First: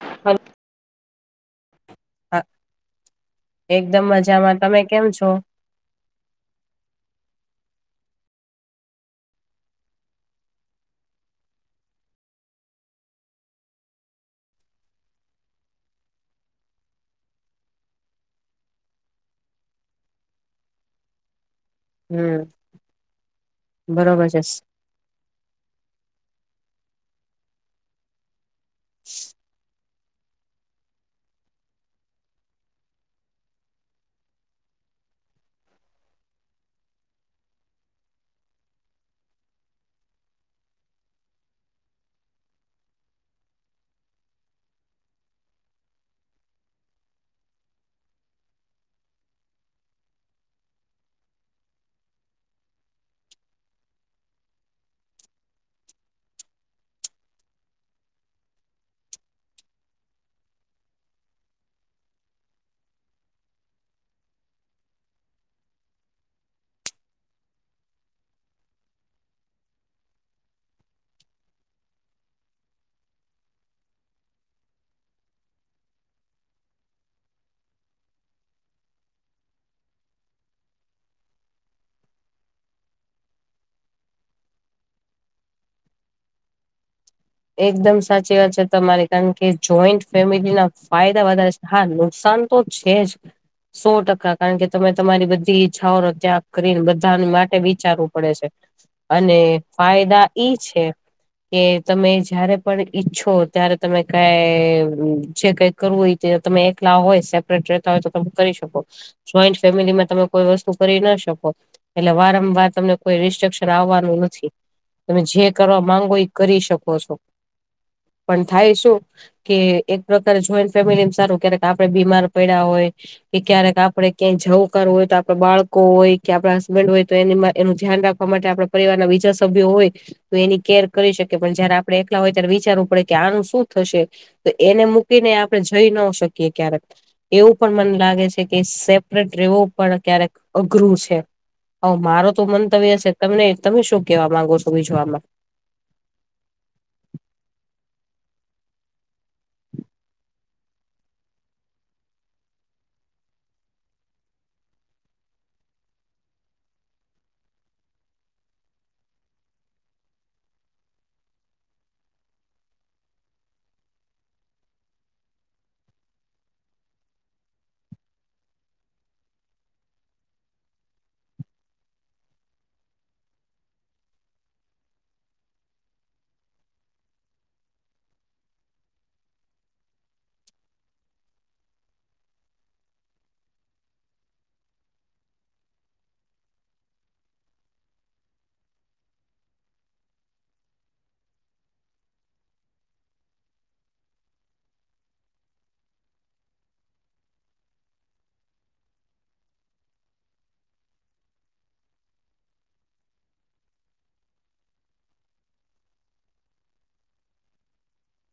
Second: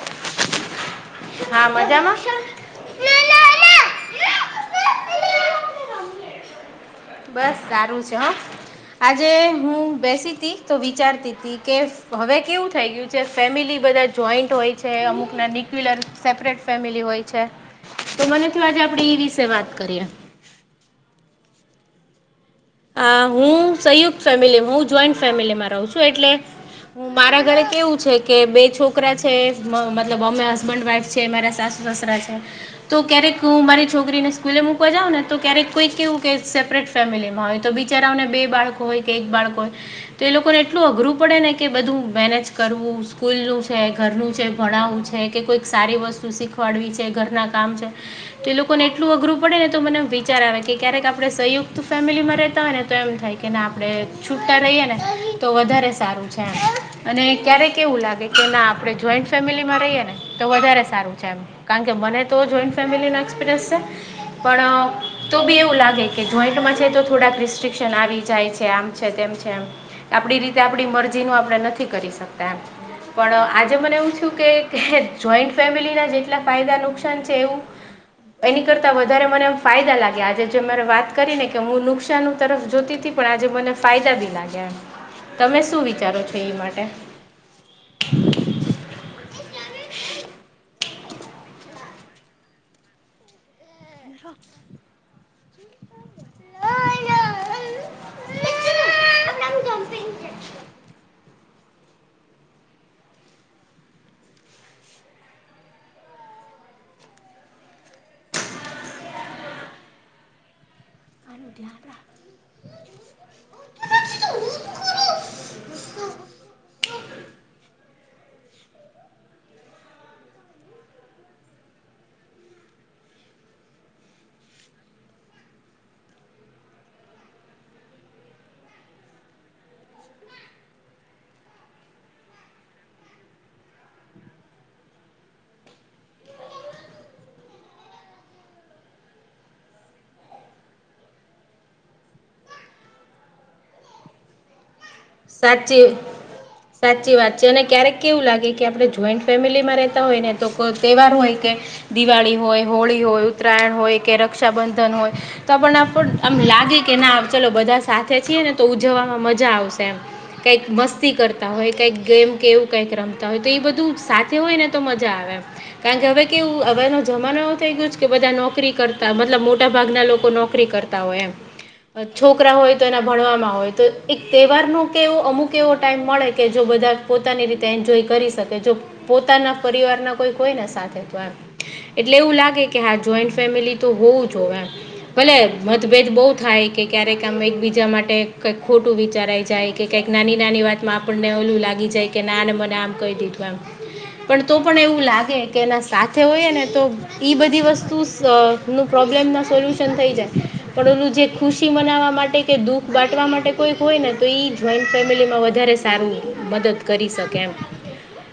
[unintelligible] હા હા મજામાં એકદમ મજામાં તમે કેમ છો બસ સારું છે હા આજે હું બેસી ત તો વિચારતી ત કે હવે કેવું થઈ ગયું જે ફેમિલી બધા જોઈન્ટ હોય છે અમુકના ન્યુક્યુલર સેપરેટ ફેમિલી હોય છે તો મનેથી આજે આપે ઈ વિશે વાત કરીએ હમ આ હું સંયુક્ત બરોબર છે ફેમિલી હું જોઈન્ટ ફેમિલીમાં રહું છું એટલે હું મારા ઘરે કેવું છે કે બે છોકરા છે મતલબ અમે હસબન્ડ વાઈફ છે મારા સાસ દુસરા છે તો ક્યારેક હું મારી છોકરીને સ્કૂલે મૂકવા જાઉં ને તો ક્યારેક કોઈ કેવું કે સેપરેટ ફેમિલીમાં હોય તો બિચારાઓને બે બાળકો હોય કે એક બાળકો હોય તો એ લોકોને એટલું અઘરું પડે ને કે બધું મેનેજ કરવું સ્કૂલનું છે ઘરનું છે ભણાવું છે કે કોઈક સારી વસ્તુ શીખવાડવી છે ઘરના કામ છે તો એ લોકો ને એટલું અઘરું પડે ને તો મને વિચાર આવે કે ક્યારેક આપણે સંયુક્ત ફેમિલીમાં ને તો એમ થાય કે આપડણે છૂટા રહીએ ને તો વધારે સારું છે અને ક્યારેક એવું લાગે કે ના આપણે જોઈન્ટ ફેમિલી માં રહીએે ને તો વધારે સારું છે એમ કારણ કે મને તો જોઈન્ટ ફેમિલી ન એક્સપિરયન્સ છે પણ તો બી એવું લાગે કે જોઈન્ટમાં છે તો થોડા કસ્ શિક્ષા આવી જાય છે આમ છે તેમ છે આપડી રીતે, આપણી મરજી નું આપણે નથી કરી શકતા, એમ. પણ આજે મને એવું થયું કે, જોઈન્ટ ફેમિલી ના જેટલા ફાયદા, નુકસાન છે, એવું. એની કરતા વધારે મને એમ ફાયદા લાગ્યા આજે, જે મેરે વાત કરીને કે, હું નુકસાન તરફ જોતી, પણ આજે મને ફાયદા બી લાગ્યા, એમ. તમે શું વિચારો છો એ માટે? એકદમ સાચી વાત છે તમારી, કારણ કે જોઈન્ટ ફેમિલી ના ફાયદા વધારે. હા, નુકસાન તો છે જ. [unintelligible] સો ટકા કારણ કે તમે તમારી બધી ઈચ્છાઓનો ત્યાગ કરીને, બધા માટે વિચારવું પડે છે. અને ફાયદા ઈ છે કે તમે જયારે પણ ઈચ્છો ત્યારે, તમે કંઈ જે કંઈ કરવું તમે એકલા હોય, સેપરેટ રહેતા હોય, તો તમે કરી શકો. જોઈન્ટ ફેમિલીમાં, તમે કોઈ વસ્તુ કરી ના શકો, એટલે વારંવાર તમને કોઈ રિસ્ટ્રિકક્શન આવવાનું નથી. તમે જે કરવા માંગો, એ કરી શકો છો. પણ થાય શું? કે એક પ્રકારે, જોઈન્ટ ફેમિલીમાં સારું. ક્યારેક આપડે બીમાર પડ્યા હોય. કે ક્યારેક આપડે ક્યાંય જવું કરું હોય, તો આપડા બાળકો હોય કે આપડા હસબન્ડે હોય, તો એ એનું ધ્યાન રાખવું. આપવા માટે, આપણા પરિવાર ના બીજા સભ્યો હોય, તો એની કેર કરી શકે. પણ જયારે આપડે એકલા હોય, ત્યારે વિચારવું પડે કે, આનું શું થશે? તો એને મૂકીને આપણે જઈ ન શકીએ ક્યારેક. એવું પણ મને લાગે છે કે, સેપરેટ રહેવો પણ ક્યારેક અઘરું છે. હા, મારો તો મંતવ્ય છે. તમને તમે શું કેવા માંગો છો બીજું, આમાં? સાચી. સાચી વાત છે. અને ક્યારેક કેવું લાગે કે, આપણે જોઈન્ટ ફેમિલીમાં રહેતા હોય ને, તો કોઈ તહેવાર હોય કે દિવાળી હોય, હોળી હોય, ઉત્તરાયણ હોય કે રક્ષાબંધન હોય. તો આપનું આમ લાગે કે, ના, ચલો બધા સાથે છીએ ને, તો ઉજવવામાં મજા આવશે. છે. કંઈક મસ્તી કરતા હોય, કંઈક ગેમ કે એવું કંઈક રમતા હોય, તો એ બધું સાથે હોય ને, તો મજા આવે. કારણ કે હવે કેવું, હવે ન જમાનો એવ થઈ ગયો કે, બધા નોકરી કરતા, મતલબ મોટા ભાગના લોકો નોકરી કરતા. ય એ છોકરા હોય તો, એના ભણવામાં હોય તો એક સવારનું કેવું, અમુક એવો ટાઈમ મળે કે, જો બધાને પોતાની રીતે એન્જોય કરી શકે. પોતાના પરિવાર ના કોઈ કોઈને સાથે, તો. એટલે એવું લાગે કે, હા, જોઈન્ટ ફેમિલી તો હોવું જોવે એમ. ભલે મતભેદ બહુ થાય, કે ક્યારેક આમ એકબીજા માટે કઈ ખોટું વિચારાય. જાય, કે કંઈક નાની નાની વાતમાં આપણને ઓલું લાગી જાય કે, ના, મને આમ કહી દીધું, આમ પણ તો પણ એવું લાગે કે, એના સાથે હોય ને, તો ઈ બધી વસ્તુ નું પ્રોબ્લેમના સોલ્યુશન થઈ જાય. પણ ઓલું, જે ખુશી મનાવવા માટે કે દુઃખ બાટવા માટે કોઈક હોય ને. તો એ જોઈન્ટ ફેમિલીમાં વધારે સારું મદદ કરી શકે એમ.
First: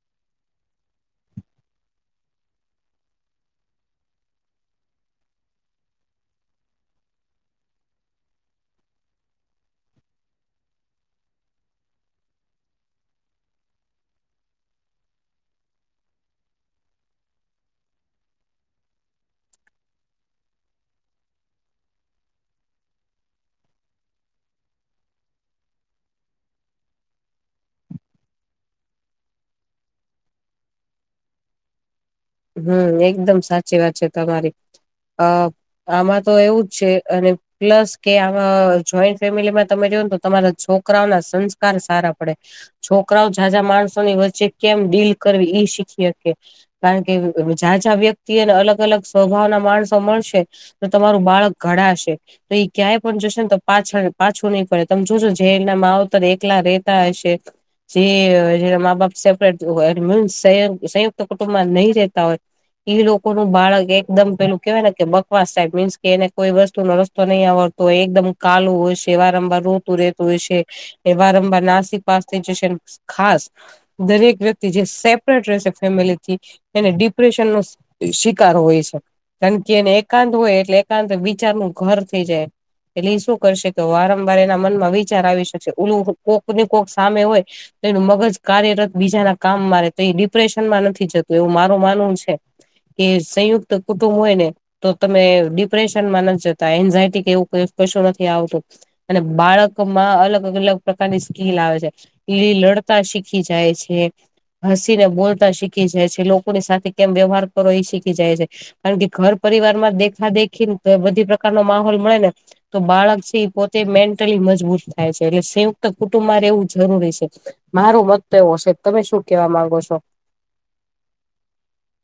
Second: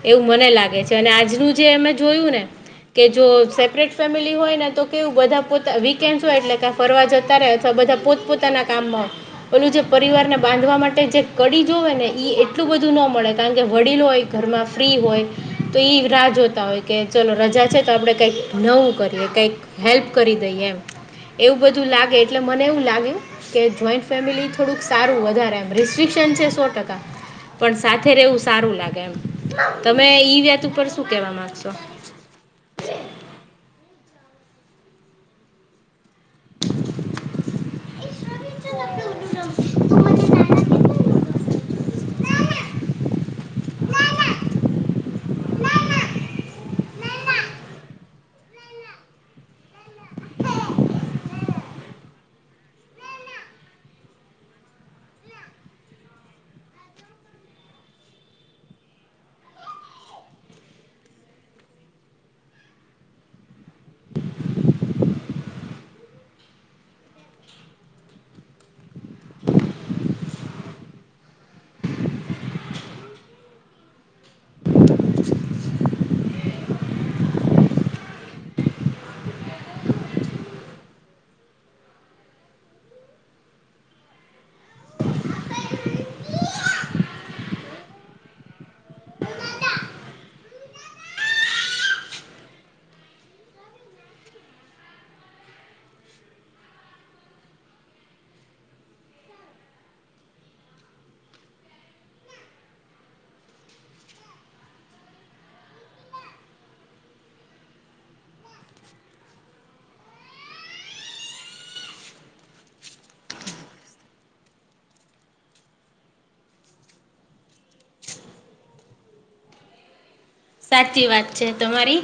એવું મને લાગે છે. અને આજનું જે એમે જોયું ને કે જો સેપરેટ ફેમિલી હોય ને, તો કેવું બધા પોતા વીકેન્ડસ હોય, એટલે ફરવા જતા રે, અથવા બધા પોતપોતાના કામમાં. પેલું જે પરિવારને બાંધ કરવા માટે જે કડી જો હોય ને, એટલું બધું ન મળે, કારણ કે વડીલો હોય, ઘરમાં ફ્રી હોય. તો ઈ રાહ જોતા હોય કે, ચલો, રજા છે, તો આપડે કંઈક નવું કરીએ, કંઈક હેલ્પ કરી દઈ એમ. એવું બધું લાગે. એટલે મને એવું લાગ્યું કે, જોઈન્ટ ફેમિલી થોડુંક સારું વધારે. રિસ્ટ્રિક્શન છે સો ટકા. પણ સાથે રહેવું સારું લાગે. એમ, તમે ઈ વત ઉપર શું કેવા માંગશો? હમ, એકદમ સાચી વાત છે તમારી. અ આમાં તો એવું જ છે અને પ્લસ કે આમા જોઈન્ટ ફેમિલીમાં તમે જો ને તો તમારા છોકરાઓ ના સં કાર સારા પડે છોકરાઓ જાઝા માણસોની વચ્ચે કેમ ડીલ કરવી ઈ શીખી હકે કારણ ઝાઝા વ્યક્તિ અને અલગ અલગ સ્વભાવના માણસો મળશે તો તમારું બાળક ઘડાશે તો એ ક્યાંય પણ જશે ને તો પાછળ પાછું નહી પડે તમે જોશો જે એના માવતર એકલા રેતા હશે જે જેના મા બાપ સેપરેટ સંયુક્ત કુટુંબમાં નહી જતા હોય ઈ લોકો ન બાળક એકદમ પેલું કેહેવાય ને કે બકવાસ સાહેબ મીન્સ કે એને કોઈ વસ્તુનો રસ્તો નહીં આવડ તો એકદમ કાલું હોય છે વારંવાર રઋતું રહેતું હોય છે એ વારંવાર નાસિક પાસેથી જશે ખાસ દરેક વ્યક્તિ જે સેપરેટ રહે છે ફેમિલી થી એને ડિપ્રેશન નો શિકાર હોય છે કારણ કે એને એકાંત હોય એટલે એકાંત વિચારનું ઘર થઈ જાય એટલે શું કરશે કે વારંવાર એના મનમાં વિચાર આવી શકશે ઓલું કોક કોક સામે હોય તોનું મગજ કાર્યરત બીજાના કામ મારે તો એ ડિપ્રેશન માં નથી જ તો એવું મારુ માનવું છે કે સંયુક્ત કુટુંબ હોય ને તો તમે ડિપ્રેશનમાં નથ જતા એન્ઝાયટી કે એવું કશું નથી આવતું અને બાળક માં અલગ અલ અલગ પ્રકારની સ્કીલ આવે છે લીલી લડતા શીખી જાય છે હસી ને બોલતા શીખી જાય છે કે લોકોની સાથે કેમ વ્યવહાર કરો એ શીખી જાય છે કારણ કે ઘર પરિવાર માં દેખા દેખીને બધી પ્રકારનો માહોલ મળે ને તો બાળક છે એ પોતે મેન્ટલી મજબૂત થાય છે એટલે સંયુક્ત કુટુંબમાં રહેવું જરૂરી છે મારો મત તો એવો છે તમે શું કેવા માંગો છો સાચી વાત છે તમારી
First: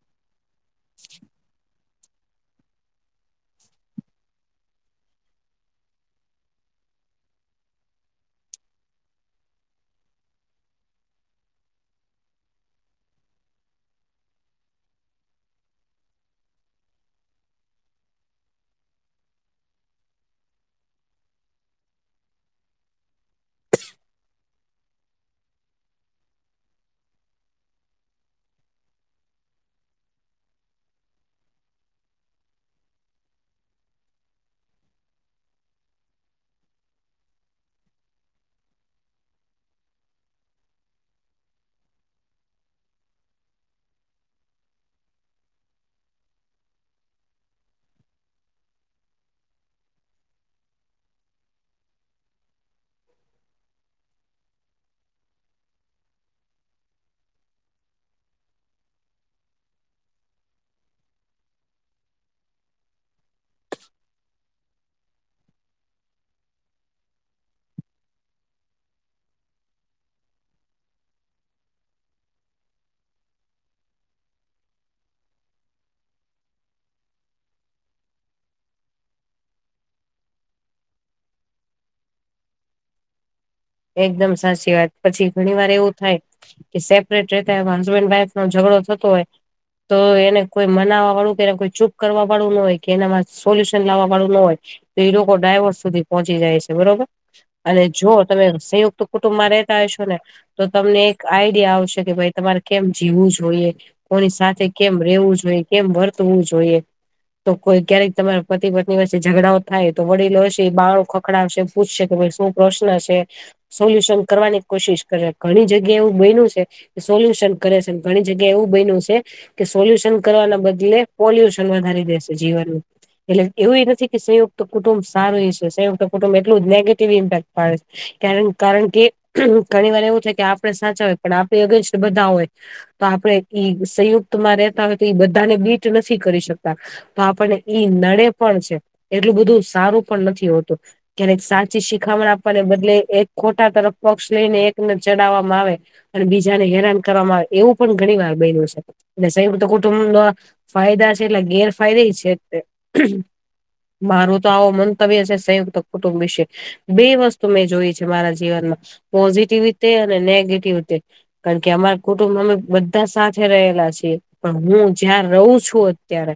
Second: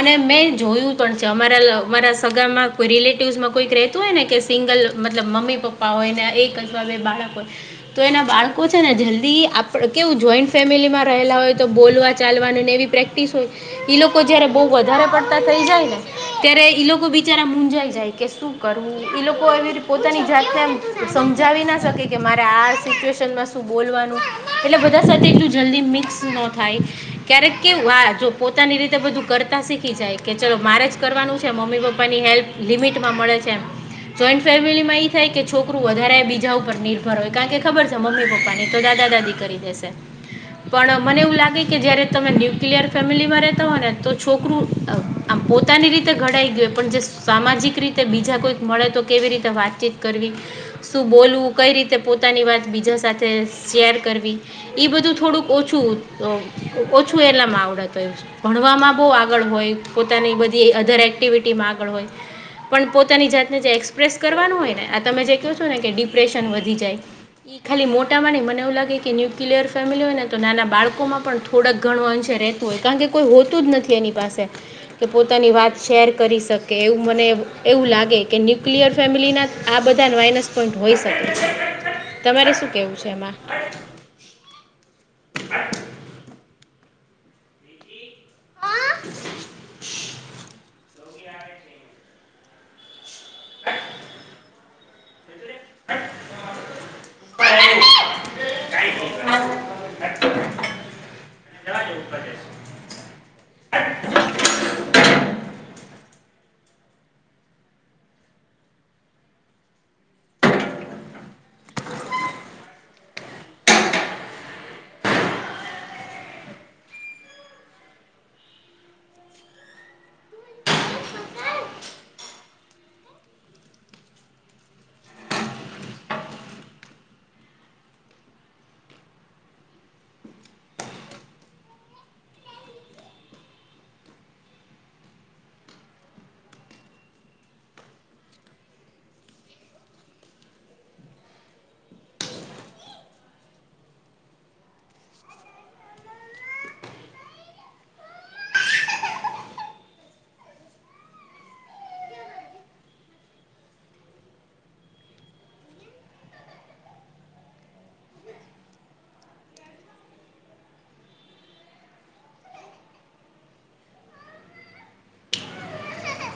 અને મેં જોયું પણ છે અમારા લ મારા સગામાં કોઈ રિલેટિવસમાં કોઈક રેતું હોય ને કે સિંગલ મતલબ મમ્મી પપ્પા હોય ને એક [unintelligible] બાળકો તો એના બાળકો છે ને જલ્દી કેવું જોઈન્ટ ફેમિલી માં રહેલા હોય તો બોલવા ચાલવાનુંને એવી પ્રેક્ટિસ હોય ઈ લોકો જયારે બહુ વધારે પડતા થઈ જાય ને ત્યારે ઈ લોકો બિચારા મુંજાઈ જાય કે શું કરવું ઈ લોકો એતે પોતાની જાતને એમ સમજાવી ના શકે કે મારે આ સિચ્યુએશનમાં શું બોલવાનું એટલે બધા સાથે એકલું જલ્દી મિક્સ ન થાય ક્યારેક કેવું હા જો પોતાની રીતે બધું કરતા શીખી જાય કે ચલો મારે જ કરવાનું છે મમ્મી પપ્પાની હેલ્પ લિમિટમાં મળે છે એમ જોઈન્ટ ફેમિલી માં ઈ થાય કે છોકરું વધારે બીજા ઉપર નિર્ભર હોય કારણ કે ખબર છે મમ્મી પપ્પા નહી તો દાદા દાદી કરી દેશે પણ મને એવું લાગે કે જયારે તમે ન્યુક ન્ક્લિયર ફેમિલીમાં રહતા હોય ને તો છોકરું આમ પોતાની રીતે ઘડાઈ ગયું પણ જે સામાજિક રીતે બીજા કોઈક મળે તો કેવી રીતે વાતચીત કરવી શું બોલવું કઈ રીતે પોતાની વાત બીજા સાથે શેર કરવી એ બધું થોડુંક ઓછું ઓછું એલા આવડત હોય, ભણવામાં બો આગળ હોય, પોતાની બધી અધર એક્ટિવિટીમાં આગળ હોય પણ પોતાની જાતને જે એક્સપ્રેસ કરવાનું હોય ને આ તમે જે કહો છો ને કે ડિપ્રેશન વધી જાય એ ખાલી મોટામાં નહી મને એવું લાગે કે ન્યુક્લિયર ફેમિલી હોય ને તો નાના બાળકો માં પણ થોડાક ઘણો અંશ રેતું હોય કારણ કે કોઈ હોતું જ નથી એની પાસે કે પોતાની વાત શેર કરી શકે એવું મને એવું લાગે કે ન્યુક્લિયર ફેમિલીના આ બધા માઇનસ પોઈન્ટ હોય શકે છે, તમારે શું કેવું છે એમાં? એકદમ સાચી વાત પછી ઘણી વાર એવું થાય કે સેપરેટ રહેતા હસબેન્ડ વાઈફ નો ઝઘડો થતો હોય તો એને કોઈ મનાવા વાળું કે એને કોઈ ચૂપ કરવા વાળું ન હોય કે એનામાં સોલ્યુશન લાવવા વાળું ન હોય તો એ લોકો ડાઈવોસ સુધી પહોંચી જાય છે બરોબર અને જો તમે સંયુક્ત કુટુંબમાં રહેતા હશો ને તો તમને એક આઈડિયા આવશે કે ભાઈ તમારે કેમ જીવવું જોઈએ કોની સાથે કેમ રહેેવું જોઈએ, કેમ વર્તવું જોઈએ. તો કોઈ ક્યારેયક તમારા પતિ પત્ની વચે ઝઘડાઓ થાય તો વડીલો હશે બાળુ ખખડાવશે પૂછશે કે ભાઈ શું પ્રશ્ન છે. સોલ્યુશન કરવાની કોશિશ કરે ઘણી જગ્યા એવું બન્યું છે સોલ્યુશન કરે છે, ઘણી જગ્યા એવું બન્યું છે. કે સોલ્યુશન કરવાના બદલે પોલ્યુશન વધારી દેશે જીવનું એટલે એવુંય નથી કે સંયુક્ત કુટુંબ સારું છે, સંયુક્ત કુટુંબ એટલું જ નેગટિવ ઇમ્પેક્ટ પાડ છે કારણ કે ઘણી વાર એવું થાય કે આપડે સાચા હોય પણ આપણી અગેન્સ્ટ બધા હોય તો આપણે ઈ સંયુક્તમાં રહતા હોય તો એ બધાને બીટ નથી કરી શકતા તો આપણને ઈ નડે પણ છે એટલું બધું સારું પણ નથી હોતું. ક્યારેક સાચી શીખામણ આપવાને બદલે એક ખોટા તરફ પક્ષ લઈને એકને ચડાવવામાં આવે અને બીજાને હેરાન કરવામાં આવે એવું પણ ઘણી વાર બન્યું છે એટ સંયુક્ત કુટુંબ ન ફાયદા છે, એટલે ગેરફાયદે છે. મારુ તો આવો મંતવ્ય છે, સંયુક્ત કુટુંબ વિશે બે વસ્તુ તો મેં જોય છે મારા જીવનમાં પોઝિટિવ રીતે અને નેગેટિવ રીતે કારણ કે અમારા કુટુંબ અમે બધા સાથે રહેલા છીએ. પણ હું જ્યાં રહું છું અત્યારે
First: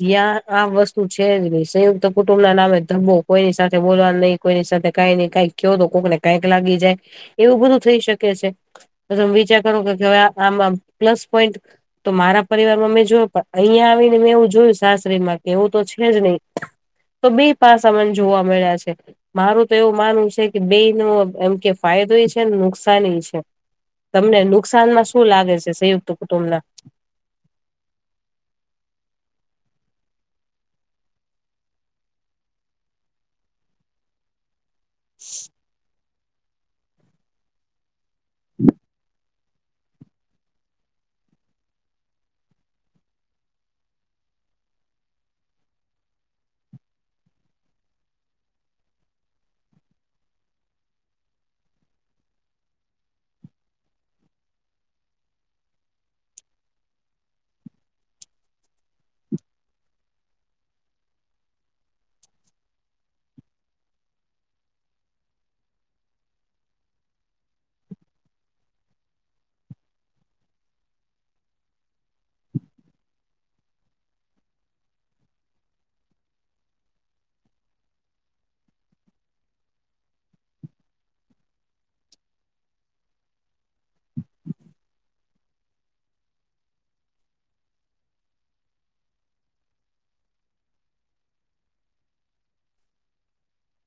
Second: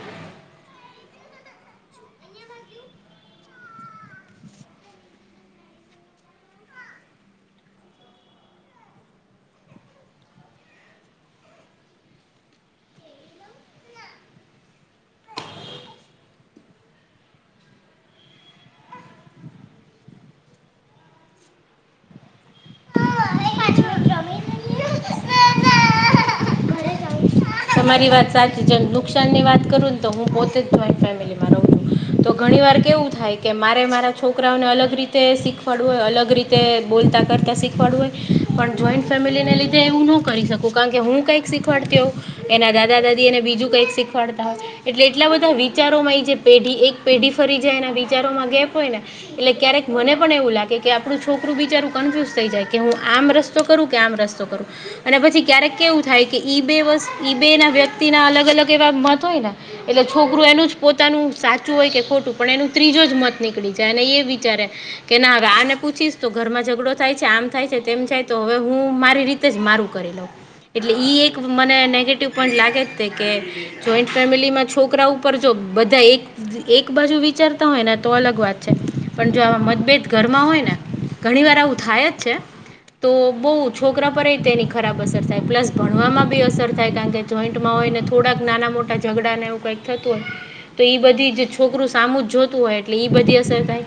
જ્યા આ વસ્તુ છે જ નહી સંયુક્ત કુટુંબ ના નામે ધબ્બો કોઈની સાથે બોલવા નહી કોઈની સાથે કઈ નઈ કઈ કયો તો કોકને કઈક લાગી જાય એવું બધું થઈ શકે છે. તો તમ વિચાર કરો કે આમાં પ્લસ પોઈન્ટ તો મારા પરિવારમાં મેં જોયો પણ અહિયાંયા આવીને મેં એવું જોયું સાસરીમાં કે એવું તો છે જ નહી તો બે પાસા મન જોવા મળ્યા છે મારું તો એવું માનવું છે કે બે નુ એમ કે ફાયદોય છે, નુકસાન છે. તમને નુકસાનમાં શું લાગે છે સંયુક્ત કુટુંબ ના તમારી વાત સાચી નુકસાન ની વાત કરું ને તો હું પોતે જ જોઈ ફેમિલીમાં રહું છું તો ઘણી વાર કેવું થાય કે મારે મારા છોકરાઓને અલગ રીતે શીખ શીખવાડું હોય અલગ રીતે બોલતાં કરતાં શીખવાડવું હોય પણ જોઈન્ટ ફેમિલીને લીધે એવું ન કરી શકું કારણ કે હું કંઈક શીખવાડતી હોં એના દાદા દાદી એને બીજું કંઈક શીખવાડતા હોય એટલે એટલા બધા વિચારોમાં એ જે પેઢી એક પેઢી ફરી જાય એના વિચારોમાં ગેપ હોય ને એટલે ક્યારેક મને પણ એવું લાગે કે આપણું છોકરું બિચારું કન્ફ્યુઝ થઈ જાય કે હું આમ રસ્તો કરું કે આમ રસ્તો કરું અને પછી ક્યારેક કેવું થાય કે ઈ બે વસ્ ઈ બે ના વ્યક્તિ ના અલગ અલગ એવા મત હોય ને એટલે છોકરું એનું જ પોતાનું સાચું હોય કે ખોટું પણ એનું ત્રીજો જ મત નીકળી જાય અનેને એ વિચારે કે ના હવે આને પૂછીશ તો ઘર માં ઝઘડો થાય છે આમ થાય છે તેમ થાય તો હવે હું મારી રીતે મારું કરી એટલે મને પણ લાગે જ કે જોઈન્ટ ફેમિલીમાં છોકરા ઉપર જો બધા એક એક બાજુ વિચારતા હોય ને તો અલગ વાત છે પણ જો આ મતભેદ ઘરમાં હોય ને ઘણી વાર આવું થાય જ છે તો બહુ છોકરા પર એ તેની ખરાબ અસર થાય પ્લસ ભણવામાં બી અસર થાય કારણ કે જોઈન્ટમાં હોય ને થોડાક નાના મોા ઝઘડા એવું કઈક થતું હોય તો બધી જ છોકરું સામું જ જોતું હોય એટલે બધી અસર થાય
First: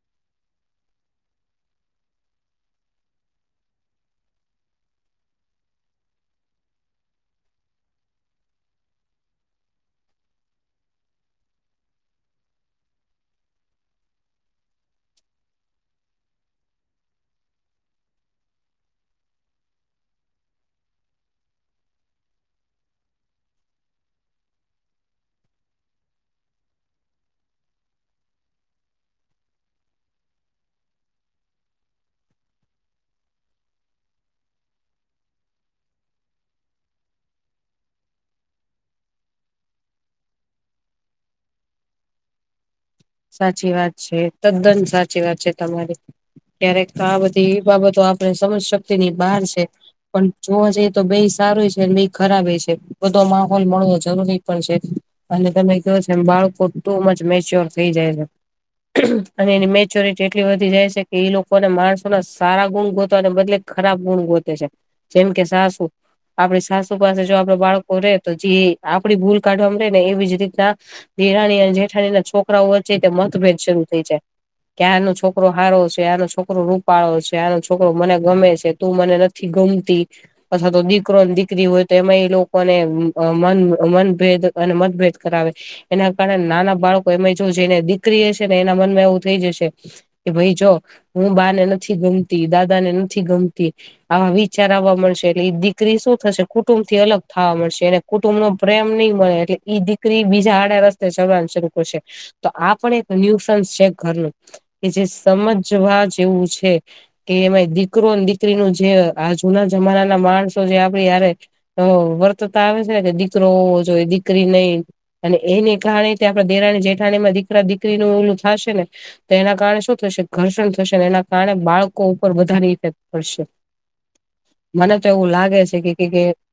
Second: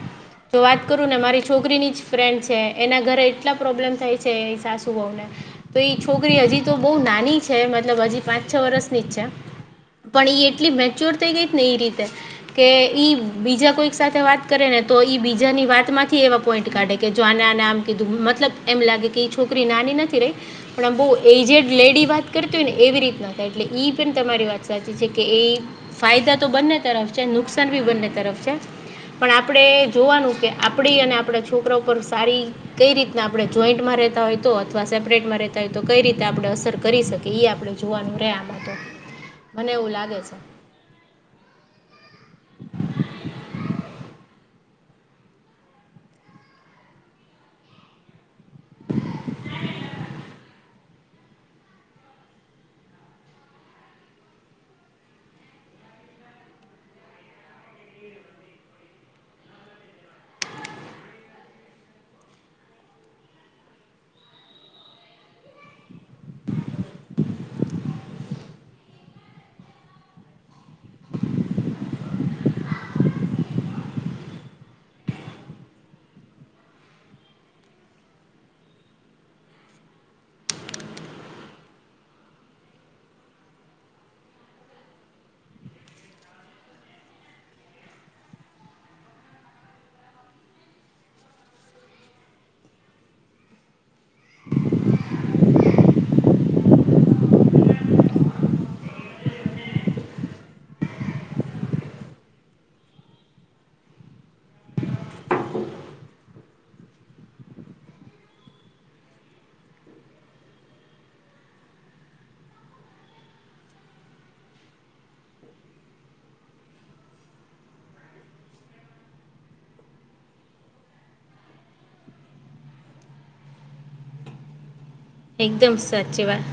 જો વાત કરું ને મારી છોકરીની જ ફ્રેન્ડ છે એના ઘરે એટલા પ્રોબ્લેમ થાય છે એ સાસુ બહઉ ને તો એ છોકરી હજી તો બહુ નાની છે મતલબ હજી પાંચ છ વર્ષની જ છે પણ એ એટલી મેચ્યોર થઈ ગઈ ને એ રીતે કે ઈ બીજા કોઈક સાથે વાત કરે ને તો ઈ બીજાની વાત માંથી એવા પોઈન્ટ કાઢે કે જો આ ના ના આમ કીધું મતલબ એમ લાગે કે છોકરી નાની નથી રહી પણ આ બહ એજેડ લેડી વાત કરતી હોય ને એવી રીતે નતા એટલે પણ તમારી વાત સાચી છે કે એ ફાયદા તો બંને તરફ છે, નુકસાન ભી બંને તરફ છે. પણ આપણેે જોવાનું કે આપડી અને આપડા છોકરા પર સારી કઈ રીતના આપણે જોઈન્ટમાં રેતા હોય તો અથવા સેપરેટમાં રેતા હોય તો કઈ રીતે આપણે અસર કરી શકીએ ઈ આપડે જોવાનું રે આમાં તો મને એવું લાગે છે. સાચી વાત છે, તદ્દન સાચી વાત છે, તમારી ક્યારેક આ બધીબાબતો આપણે સમજ શક્તિની બહાર છે. પણ જોવા જએ તો બે સારું છે, બે ખરાબ છે. બધો માહોલ મળવો જરૂરી પણ છે, અને તમે કયો છે, એમ બાળકો ટુમજ મેચ્યોર થઈ જાય છે. અને એની મેચ્યોરિટી એટલી વધી જાય છે, કે એ લોકોને માણસોના સારા ગુણ ગોતાને બદલે ખરાબ ગુણ ગોતે છે, જેમ કે સાસુ આપણી સાસુ પાસે જો આપડે બાળકો રે તો જે આપડી ભૂલ કાઢવાવામાં રે ને એવી જ રીતના દેરાણી અને જેઠાણીના છોકરાઓ વચ્ચે તે મતભેદ શરૂ થઈ જાય કે આનો છોકરો હારો છે, આનો છોકરો રૂપાળો છે, આનો છોકરો મને ગમે છે. તુ મને નથી ગમતી અથવા તો દીકરો દીકરી હોય તો એમાં લોકોને અ મન મનભેદ અને મતભેદ કરાવે એના કારણે નાના બાળકો એમે જો જેને દીકરી હશે ને એના મનમાં એવું થઈ જશે કે ભાઈ જો હું બાને નથી ગમતી દાદા ને નથી ગમતી આવા વિચાર આવવા મળશે એટલે એ દીકરીશું થશે કુટુંબથી અલગ થાવા મળશે એને કુટુંબનો પ્રેમ ની મળે એટલે ઈ દીકરી બીજા આડે રસ્તે ચદવાન શરૂ [unintelligible] તો આ પણ એક ન્યુસન્સ છે, ઘરનું કે જે સમજવા જેવું છે. કે એમાં દીકરો દીકરીનું જે આ જુના જમાનાના માણસો જે આપડી હારે વર્તતા આવે છે, કે દીકરો હોવો જોઈએ દીકરી નહી અને એને કારણે ત્યાં દેરાણી જેઠાણી એમાં દીકરા દીકરીનું ઓલું થાશે ને તો એના કારણે શું થશે ઘર્ષણ થશે એના કારણે બાળકો ઉપર વધારે ઇફેક્ટ પડશે [unintelligible] મને તો એવું લાગે એકદમ છે કે કે સાચી વાત